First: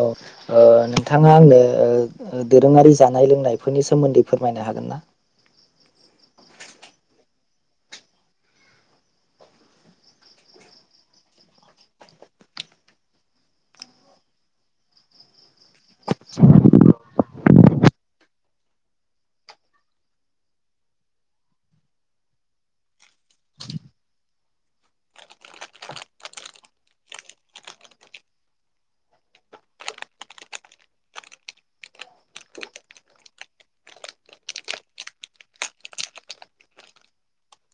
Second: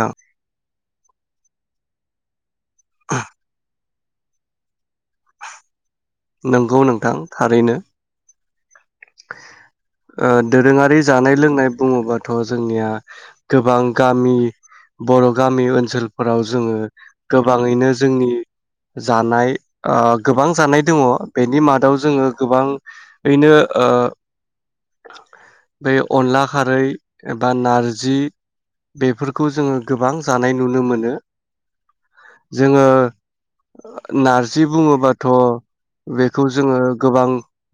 औ ओ नोंथाङा आंनो ओ ओ दोरोङारि जानाय लोंनायफोरनिस सोमोन्दै फोरमायनो हागोन ना? नोंगौ नोंथां थारैनो ओ दोरोङारि जानाय लोंनाय बुङोबाथ' जोंनिया गोबां गामि बर' गामि ओनसोलफोराव जोङो गोबाङैनो जोंनि जानाय ओ गोबां जानाय दङ बेनि मादाव जोङो गोबाङैनो ओ बे अनला खारै एबा नारजि बेफोरखौ जोङो गोबां जानाय नुनो मोनो जोङो नारजि बुङोबाथ' बेखौ जोङो गोबां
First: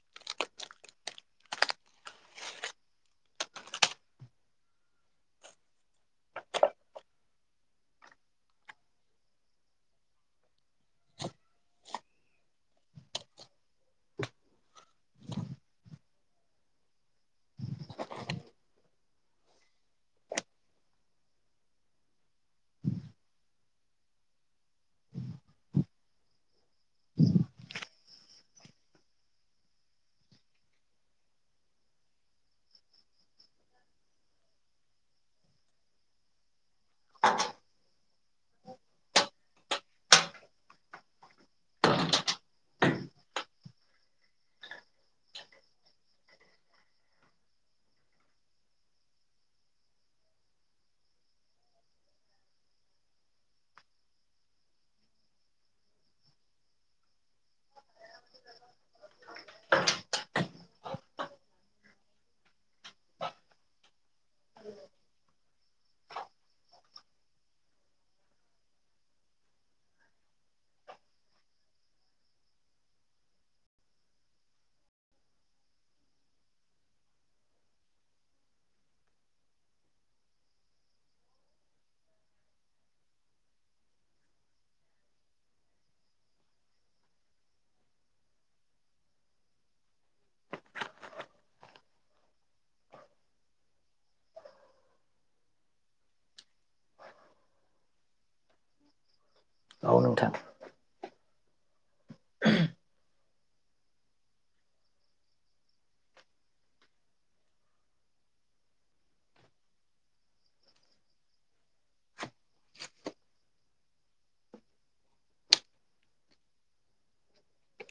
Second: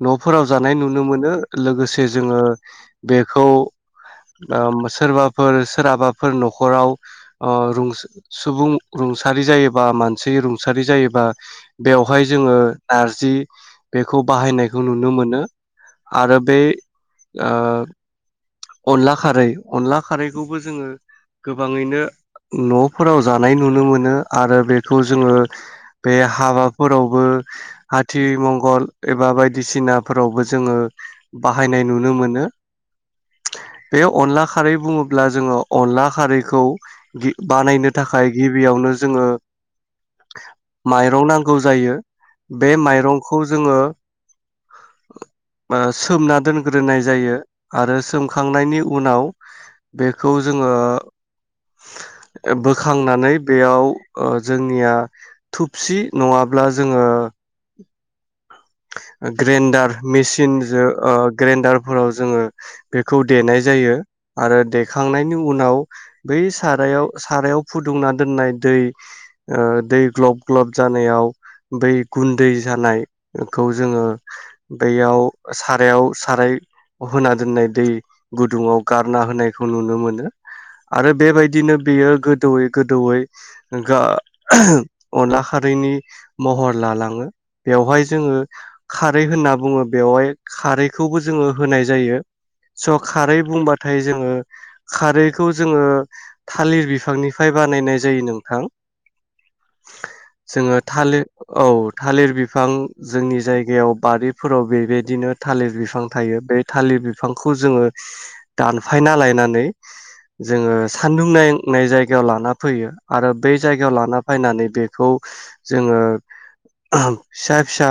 न'फोराव जा नाय नुनो मोनो लोगोसे जोङो बेखौ सोरबाफोर सोरहाबाफोर न'खराव ओ सुंबुं रुंसारि जायोबा मानसि रुंसारि जायोबा बेवहाय जोङो नारजि बेखौ बाहायनायखौ नुनो मोनो। आरो बे ओ अनला खारै अनला खारैखौबो जोङो गोबाङैनो न'फोराव जानाय नुनो मोनो आरो बेखौ जोङो बे हाबाफोरावबो हाथिमंगल एबा बायदिसिनाफोरावबो जोङो बाहायनाय नुनो मोनो बे अनला खारै बुङोब्ला जोङो अनला खारैखौ बानायनो थाखाय गिबियावनो जोङो माइरं नांगौ जायो बे माइरंखौ जोङो सोमना दोनग्रोनाय जायो आरो सोमखांनायनि उनाव बेखौ जोङो बोखांनानै बेयाव ओ जोंनिया थुपसि नङाब्ला जोङो ग्रेन्डार मेचिनजो ओ ग्रेन्डारफोराव जोङो बेखौ देनाय जायो आरो देखांनायनि उनाव बै सारायाव सारायाव फुदुंना दोननाय दै ओ दै ग्लब ग्लब जानायाव बै गुन्दै जानाय खौ जोङो दैयाव सारायाव साराय होना दोननाय दै गुदुङाव गारना होनायखौ नुनो मोनो आरो बेबायदिनो बेयो गोदौयै गोदौयै गा अनला खारैनि महर लालाङो बेवहाय जोङो खारै होनना बुङो बेवहाय खारैखौबो जोङो होनाय जायो स' खारै बुंबाथाय जोङो खारैखौ जोङो थालिर बिफांनिफ्राय बानायनाय जायो नोंथां। औ नोंथां। जोङो थालिर औ थालिर बिफां जोंनि जायगायाव बारिफोराव बेबायदिनो थालिर बिफां थायो बे थालिर बिफांखौ जोङो दानफायना लायनानै जोङो सान्दुं नांनाय जाय गायाव लाना फैयो आरो बे जायगायाव लाना फैनानै बेखौ जोङो फिसा फिसा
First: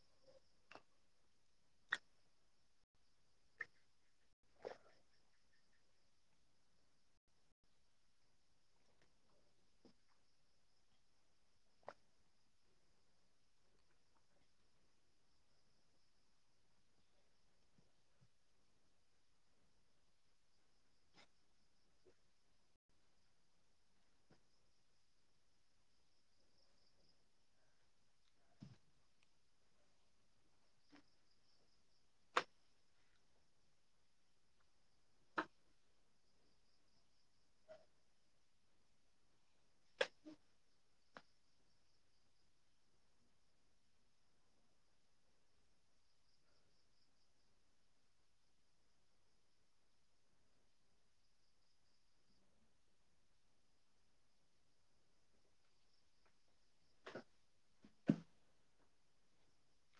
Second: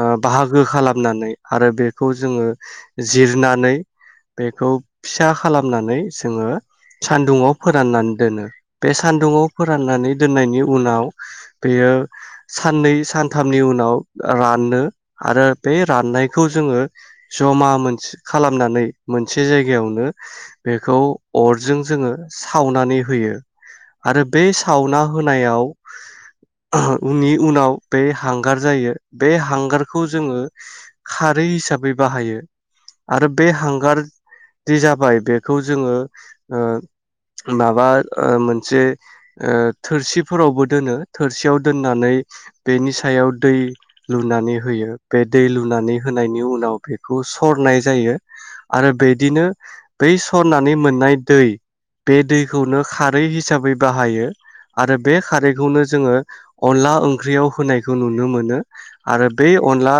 ओ बाहागो खालामनानै आरो बेखौ जोङो जिरनानै बेखौ फिसा खालामनानै जोङो सानदुङाव फोराननानै दोनो बे सानदुङाव फोराननानै दोननायनि उनाव बेयो साननै सानथामनि उनाव रानो आरो बे राननायखौ जोङो जमा मोनसे खालामनानै मोनसे जायगायावनो बेखौ अरजों जोङो सावनानै होयो आरो बे सावना होनायाव उनि उनाव बे हांगार जायो बे हांगारखौ जोङो खारै हिसाबै बाहायो आरो बे हांगार जि जाबाय बेखौ जोङो ओ माबा ओ मोनसे ओ थोरसिफोरावबो दोनो थोरसियाव दोननानै बेनि सायाव दै लुनानै होयो बे दै लुनानै होनायनि उनाव बेखौ सरनाय जायो आरो बिदिनो बै सरनानै मोननाय दै बे दैखौनो खारै हिसाबै बाहायो आरो बे खारैखौनो जोंङो अनला ओंख्रियाव होनायखौ नुनो मोनो। आरो बे अनला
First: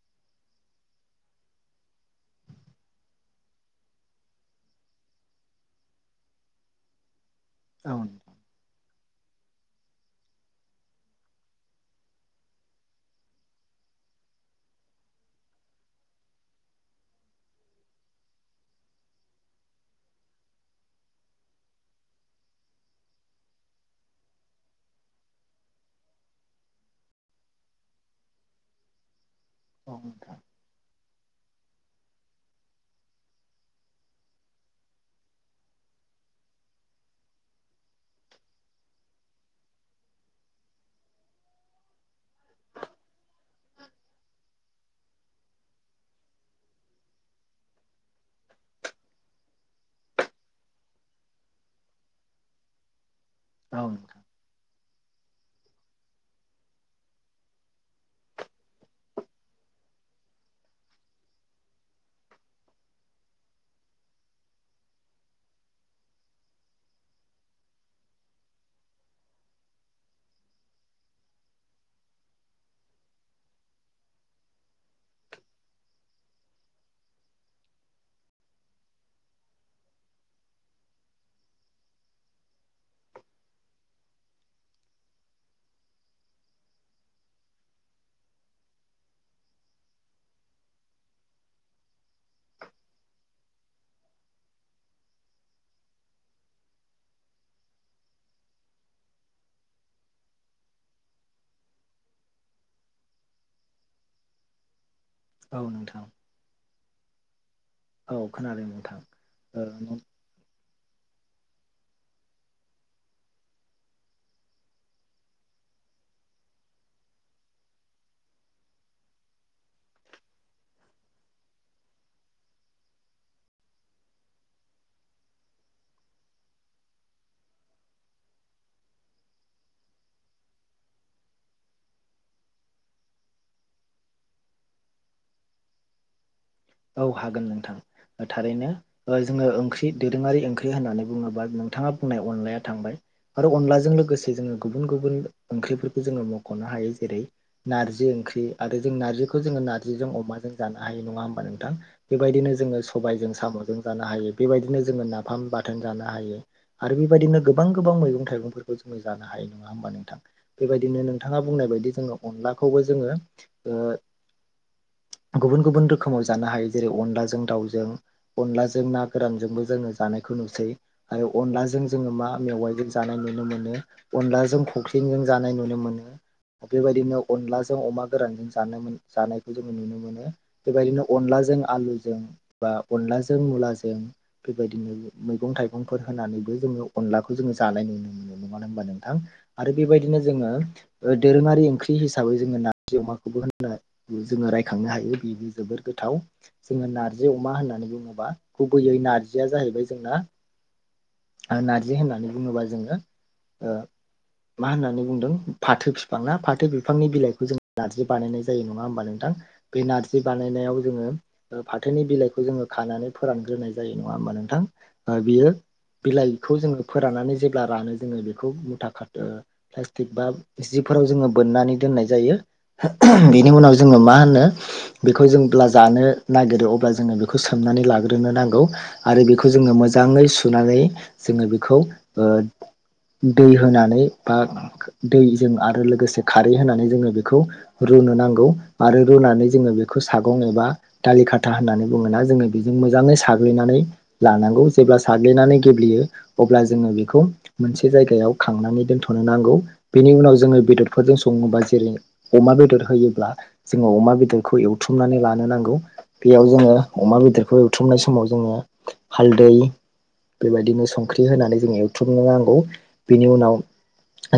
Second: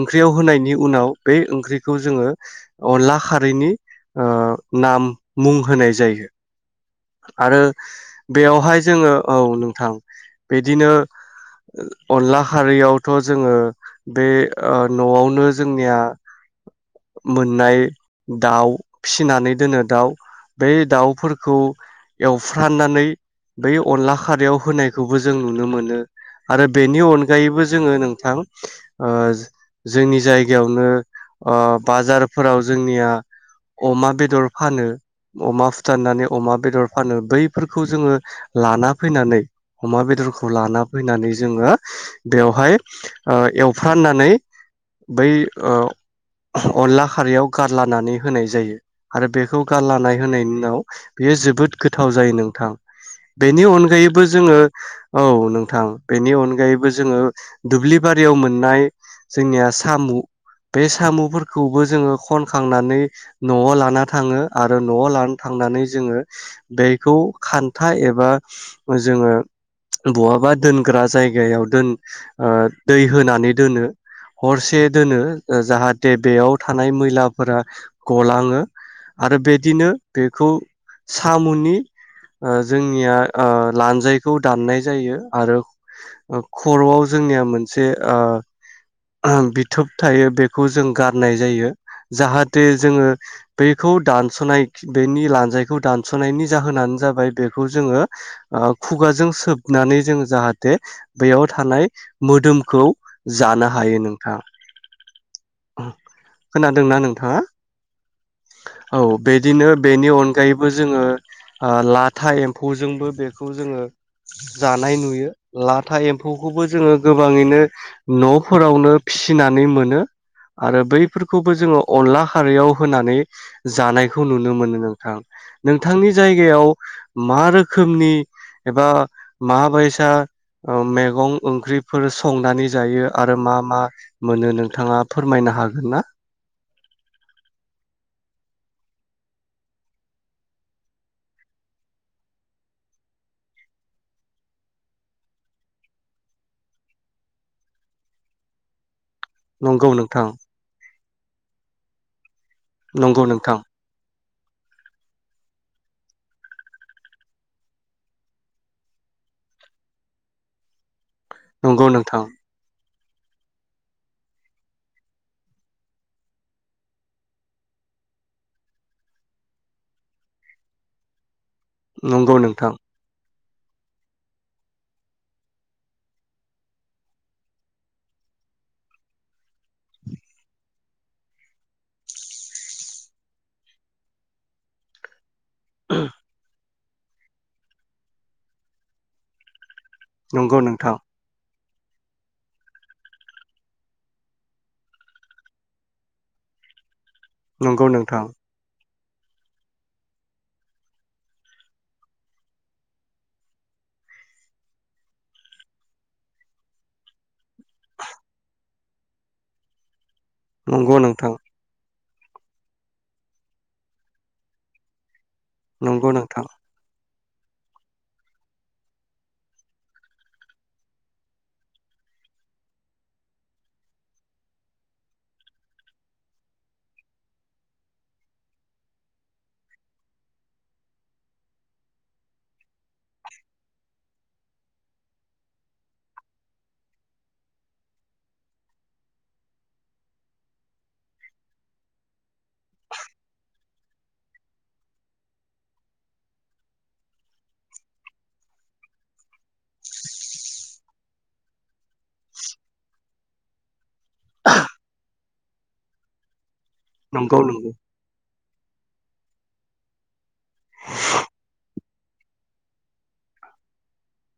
ओंख्रियाव होनायनि उनाव बे ओंख्रिखौ जोंङो अनला खारैनि ओ नाम मुं होनाय जायो। आरो औ नोंथां बेयावहाय जोंङो औ नोंथां बिदिनो अनला खारैयावथ' जोंङो बे ओ नआवनो जोंनिया मोननाय दाउ फिसिनानै दोनो दाउ बे दाउफोरखौ एवफ्राननानै बै अनला खारयाव होनायखौबो जों नुनो मोनो आरो बेनि अनगायैबो जोंङो नोंथां ओ औ जोंनि जायगायावनो बाजारफोराव जोंनिया अमा बेदर फानो अमा फुथारनानै अमा बेदर फानो बै फोरखौ जोंङो लाना फैनानै अमा बेदरखौ लाना फैनानै जोङो बेयावहाय ओ एवफ्रमनानै बै ओ अनला खारैयाव गारलानानै होनाय जायो आरो बेखौ गारलानाय होनायनि उनाव बेयो जोबोद गोथाव जायो नोंथां। बेनि नोंथां अनगायैबो जोंङो औ नोंथां बेनि अनगायैबो जोंङो दुब्लि बारियाव मोननाय जोंनिया सामु बे सामुफोरखौबो जोंङो खनखांनानै नआव लाना थांङो आरो नआव लाना थांनानै जोंङो बेखौ खान्था एबा जोंङो बहाबा दोनग्रा जायगायाव दोन ओ दै होनानै दोनो हरसे दोनो जाहाथे बेेयाव थानाय मैलाफोरा गलांङो आरो बिदिनो बेखौ सामनि ओ जोंनिया लानजायखौ दाननाय जायो आरो खरआव जोंनिया मोनसे बिथोब थायो बेखौ जों गारनाय जायो जाहाथे जोंङो बेखौ दानसनाय बेनि लानजाय खौ दानसनायनि जाहोनानो जाबाय बेखौ जोंङो खुगाजों सोबनानै जोंङो जाहाथे बेयाव थानाय मोदोमखौ जानो हायो नोंथां। औ नोंथां। दोंना नोंथाङा? औ खोनादों नोंथां औ बिदिनो ओ बेनि अनगायै बो जोंङो ओ लाथा एम्फौजोंबो बेखौ जोंङो जानाय नुयो लाथा एम्फौखौबो जोंङो गोबाङैनो नफोरावनो फिसिनानै मोनो आरो बैफोरखौबो जोंङो अनला खारैयाव होनानै जानायखौ नुनो मोनो नोंथां। नोंथांनि जायगायाव मा रोखोमनि एबा माबायसा मेगं ओंख्रिफोर संनानै जायो आरो मा-मा मोनो नोंथांङा फोरमायनो हागोन ना? औ हागोन नोंथां। थारैनो जोंङो ओंख्रि दोरोङारि ओंख्रि होननानै बुंङोबा नोंथांङा बुंनाय अनलाया थांबाय आरो अनलाजों लोगोसे जोंङो गुबुन गुबुन ओंख्रिफोरखौ जोंङो मख'नो हायो जेरै नारजि ओंख्रि आरो जों नारजि खौ जोङो नंगौ नारजिजों नोंथां अमाजों जानो हायो नंङा होमबा नों थां बेबायदिनो जोंङो नंगौ सबायजों नोंथां सामजों जानो हायो। बेबायदिनो जोङो नाफाम बाथोन जानो हायो आरो बेबायदिनो गोबां गोबां मैगं थाइगंफोरखौ जोङो जानो हायो नङा होमबा नोंथां बेबायदिनो नों थाङा बुंनाय नंगौ बायदि जोंङो नोंथां अनलाखौबो जोङो ओ गुबुन गुबुन रोखोमाव जानो हायो जेरै अनलाजों दाउजों अनलाजों ना गोरानजोंबो जोङो जानायखौ नुसै आरो अनलाजों जोङो मा नंगौ नोंथां मेवाइजों जानाय नुनो मोन मोनो अनलाजों खख्लिंजों जानाय नुनो मोनो बेबायदिनो अनलाजों अमा गोरानजों जानो मोन जानायखौ जोङो नुनो मोनो बेबायदिनो अनलाजों आलुजों बा अनलाजों मुलाजों बेबायदिनो मैगं थाइगंफोर होनानैबो जोंनियाव अनलाखौ जोङो जानाय नुनो मोनो नङा नोमबा नोंथां आरो बेबायदिनो जोङो नंगौ नोंथां ओ दोरोङारि ओंख्रि हिसाबै जोङो नारजि अमाखौबो होननो [unintelligible] जोङो रायखांनो हायो बिबो जोबोर गोथ थाव जोङो नार जि अमा नंगौ होननानै नोंथां बुङोबा गुबैयै नारजिया जाहैबाय जोंना नारजि होननानै बुङोबा जोङो ओ मा होननानै बुंदों फाथो बिफां ना फाथो बिफांनि बिलाइखौ जों नारजि बानायनाय जायो नङा होमबा नोंथां बे नारजि जि बानायनायाव नंगौ जोङो नोंथां ओ फाथो नि बिलाइखौ जोङो खानानै फोरानग्रोनाय जायो नङा होमबा नोंथां? ओ बियो नंगौ नोंथां बिलाइखौ जोङो फोराननानै जेब्ला रानो जोङो बेखौ मुथा खाथो ओ प्लास्टिक बा जिफोराव जोङो बोननानै दोननाय जायो बेनि उनाव जोङो मा होनो बेखौ जों अब्ला जानो नागिरो अब्ला जोङो बेखौ सोमनानै लाग्रोनो नांगौ आरो बेखौ जोङो मोजाङै सुनानै जोङो बेखौ ओ दै होनानै बा दै जों आरो लोगोसे खारै होनानै जोङो बेखौ रुनो नांगौ आरो रुनानै जोङो बेखौ सो सागं एबा दालि खाथा होननानै बुङोना जोङो बेजों मोजाङै साग्लिनानै लानांगौ जेब्ला साग्लिनानै गेब्लेयो अब्ला जोङो बेखौ मोनसे जायगायाव खांनानै दोनथ'नो नांगौ। बेनि उनाव जोङो बेदरफोरजों सङोबा जेरै अमा बेदर होयोब्ला ङाव अमा बेदरखौ एव वनानै लानो नांगौ। बेयाव जोङो अमा नंगौ बेदरखौ नंगौ एवथुमनाय समाव जोङो हालदै बेबायदिनो संख्रि होनानै जों एवथ्रुमनो नांगौ। बेनि उनाव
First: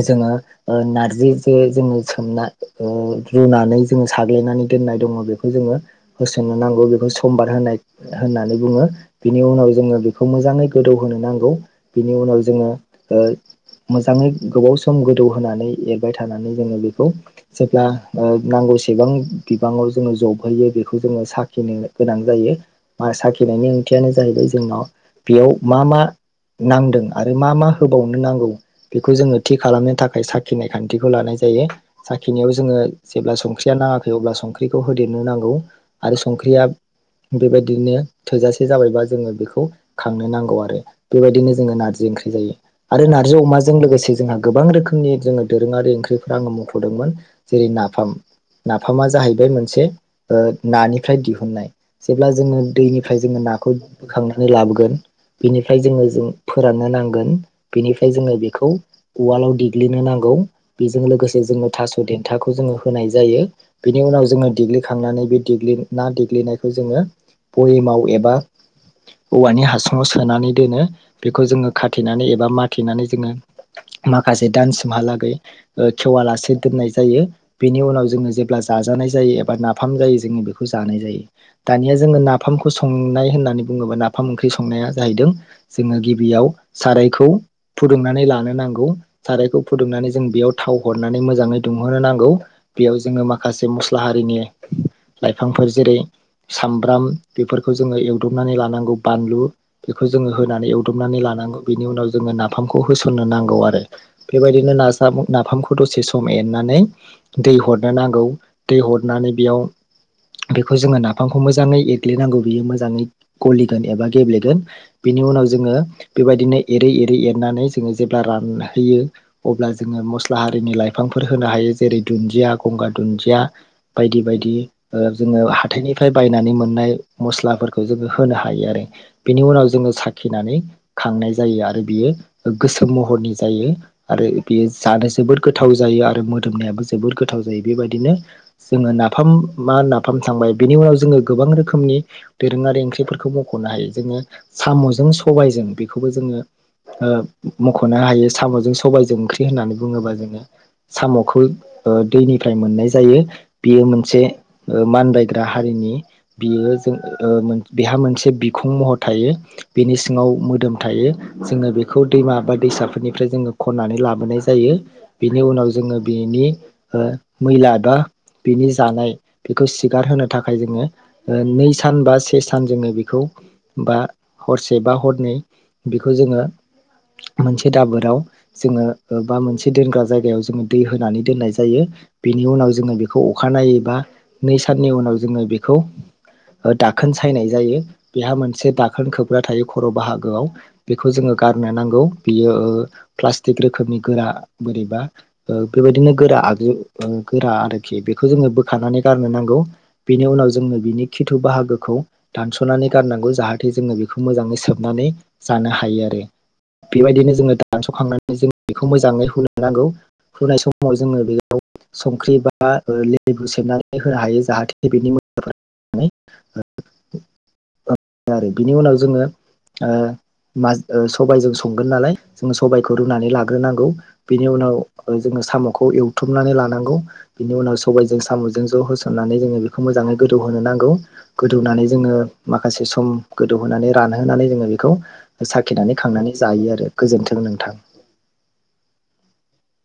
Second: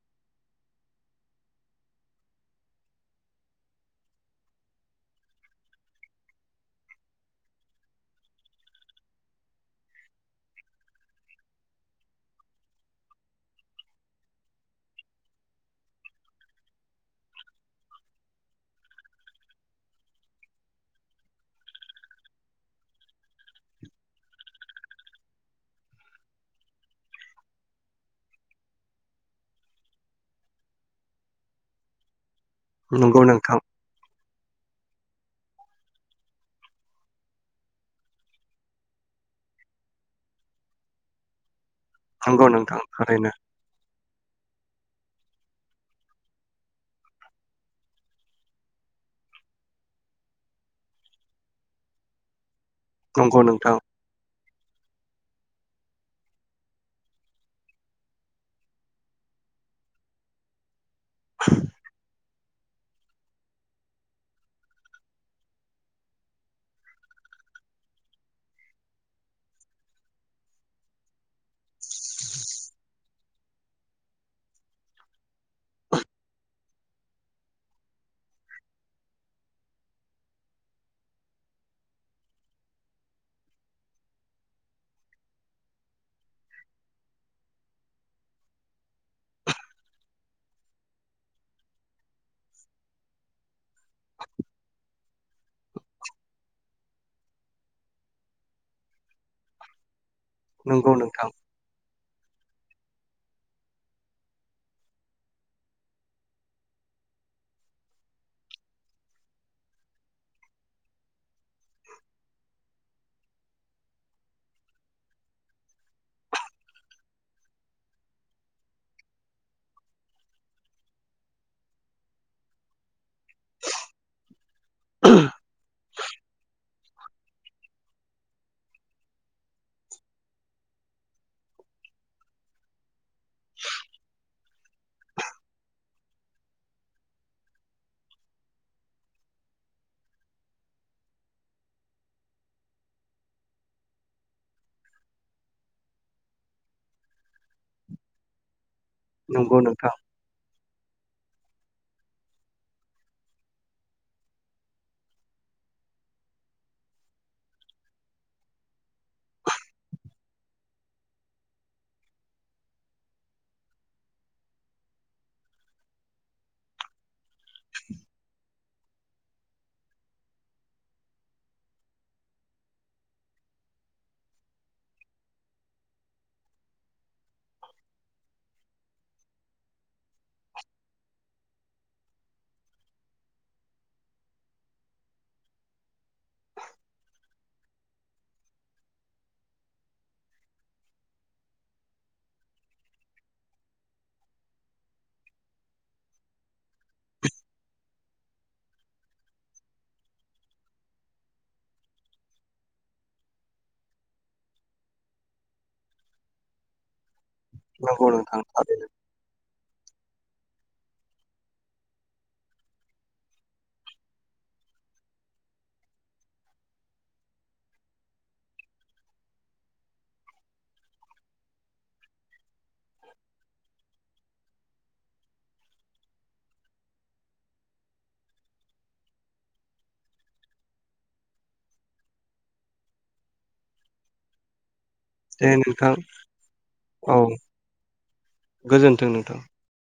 जोङो ओ नारजि जे जोङो सोमना ओ रुनानै जोङो साग्लिनानै दोननाय दङ' बे खौ जोङो होसोननो नांगौ बेखौ समबार होनाय होननानै बुङो। बिनि उनाव जोङो बेखौ मोजाङै गोबाव सम गोदौ होनो नांगौ बिनि उनाव जोङो मोजाङै गोबाव सम गोदौ होनानै एरबाय थानानै जोङो बेखौ जेब्ला ओ नांगौसेबां बिबाङाव जो ङो जब होयो बेखौ जोङो साखिनो गोनां जायो। साखिनायनि ओंथियानो जाहैबाय जोंनाव बेयाव मा मा नांदों आरो मा मा होबावनो नांगौ बेखौ जोङो थि खालामनो थाखाय साखिनाय खान्थिखौ लानाय जायो। साख खिनायाव जोङो नंगौ जेब्ला नोंथां संख्रिया नाङाखै अब्ला संख्रि खौ होदेरनो नांगौ आरो संख्रिया बेबायदिनो थोजासे जाबायबा जोङो बेखौ खांनो नांगौ आरो। बेबायदिनो जोङो ना जि ओंख्रि नंगौ जायो। नोंथां आरो थारैनो नारजि अमाजों लोगोसे जोंहा गोबां रोखोमनि जोङो दोरोङारि ओंख्रिफोरा आङो मुंख'दोंमोन जेरै नाफाम नाफामा जाहैब बाय मोनसे ओ नानिफ्राय दिहुननाय। जेब्ला जोङो दैनिफ्राय जोङो नंगौ नाखौ नोंथां बोखांनानै लाबोगोन बेनिफ्राय जोङो जों फोराननो नांगोन बेनिफ्राय जोङो बेखौ उवालाव देग्लिनो नांगौ। बेजों लोगोसे जोंनो थास' देन्थाखौ जोङो होनाय जायो। बेनि उनाव जों जोङो देग्लिखांनानै बे देग्लि ना देग्लिनायखौ जोङो बयेमाव एबा औवानि हासुङाव सोनानै दोनो बेखौ जोङो खाथेनानै एबा माथेनानै जोङो माखासे दानसिमहालाै खेवालासे दोननाय जायो। बेनि उनाव जोङो जेब्ला जा जानाय जायो एबा नाफाम जायो जोङो बेखौ जानाय जायो। दानिया जोङो नाफामखौ संनाय होननानै बुङोबा नाफाम ओंख्रि संनाया जाहैदों जोङो गिबियाव सारायखौ फुदुंनानै लानो नांगौ, सारायखौ फुदुंनानै जों बेयाव थाव हरनानै मोजाङै दुंहोनो नांगौ, बेयाव जोङो माखासे मस्ला हारिनि लाइफांफोर जेरै सामब्राम बेफोरखौ जोङो एवदबनानै लानांगौ। बानलु बेखौ जोङो होनानै नंगौ एवदबनानै नोंथां लानांगौ। बेनि उनाव जोङो नाफामखौ होस'ननो नांगौ आरो बेबायदिनो नासाब नाफामखौ दसे सम एरनानै दै हरनो नांगौ। दै हरनानै बेयाव बेखौ जोङो नाफामखौ मोजाङै एरग्लिनांगौ बियो मोजाङै गलिगोन एबा गेब्लेगोन बेनि उनाव जोङो बेबायदिनो एरै एरै एरनानै जोङो जेब्ला रानहोयो अब्ला जोङो मस्ला हारिनि लाइफांफोर होनो हायो। जेरै दुन्दिया, गंगार दुन्दिया बायदि बायदि। ओ जोङो हाथायनि फ्राय बायनानै मोननाय मस्लाफोरखौ जोङो होनो हायो आरो। बेनि उनाव जोङो साखिनानै खांनाय जायो, आरो बियो गोसोम महरनि जायो, आरो बेयो जानो जोबोर गोथाव जायो, आरो मोदोमनायाबो जोबोर गोथाव जायो बेबायदिनो जोङो नाफाम मा नाफाम थांबाय बेनि उनाव जोङो गोबां रोखोमनि दोरोङारि ओंख्रिफोरखौ मख'नो हायो। जोङो साम'जों सबायजों बेखौबो जोङो मख'नो हायो सबायजों ओंख्रि नंगौ होननानै नोंथां बुङोबा जोङो साम' खौ ओ दैनिफ्राय मोननाय जायो। बियो मोनसे ओ मानबायायग्रा हारिनि बियो जों बेहा मोनसे बिखुं महर थायो, बेनि सिङाव मोदोम थायो, जोङो बेखौ दैमा बा दैसाफोरनिफ्राय जोङो खननानै लाबोनाय जायो, बेनि उनाव जोङो बेनि ओ मैला बा बिनि जानाय बेखौ सिगारहोनो थाखाय जोङो नै सान बा से सान जोङो बेखौ बा हरसे बा हरनै बेखौ जोङो मोनसे दाबोराव जोङो बा मोनसे दोनग्रा जायगा बेयाव जोङो दै होनानै दोननाय जायो। बिनि उनाव जोङो बे खौ अखानायनायैोबा नै साननि उनाव जोङो बेखौ दाखोन सायनाय जायो। बेहा मोनसे दाखोन खोबग्रा थायो खर' बाहागोआव बेखौ जोङो गारनो नांगौ बेयो ओ प्लास्टिक रोखोमनि गोरा बोरैबा ओ बेबायदिनो गोरा आगजु गोरा आरो - बेखौ जोङो बोखारनानै गारनो नांगौ बेनि उनाव जोङो बिनि खिथु बाहागोखौ दानस'नानै गारनांगौ जाहाथे जोङो मोजाङै सोबनानै जानो हायो आरो बेबायदिनो जोङो नंगौ दानस'खांनानै नोंथां जों बेखौ थारैनो मोजाङै हुनो नांगौ [unintelligible] बा लेबु सेबनानै होनो हायो जाहाथे बेफोरनि [inaudible] बिनि उनाव जोङो ओ सबायजों संगोन नालाय जोङो सबायखौ रुनानै लाग्रोनांगौ बिनि उनाव जोङो साम'खौ एवथुमनानै लानांगौ बिनि उनाव सबायजों साम'जों ज' होसननानै जोङो बेखौ मोजाङै गोदौहोनो नांगौ, गोदौनानै जोङो माखासे सम गोदौहोनानै रानहोनानै जोङो बेखौ दे नोंथां साखिनानै खांनानै जायो आरो गोजोनथों नोंथां। थों नोंथां।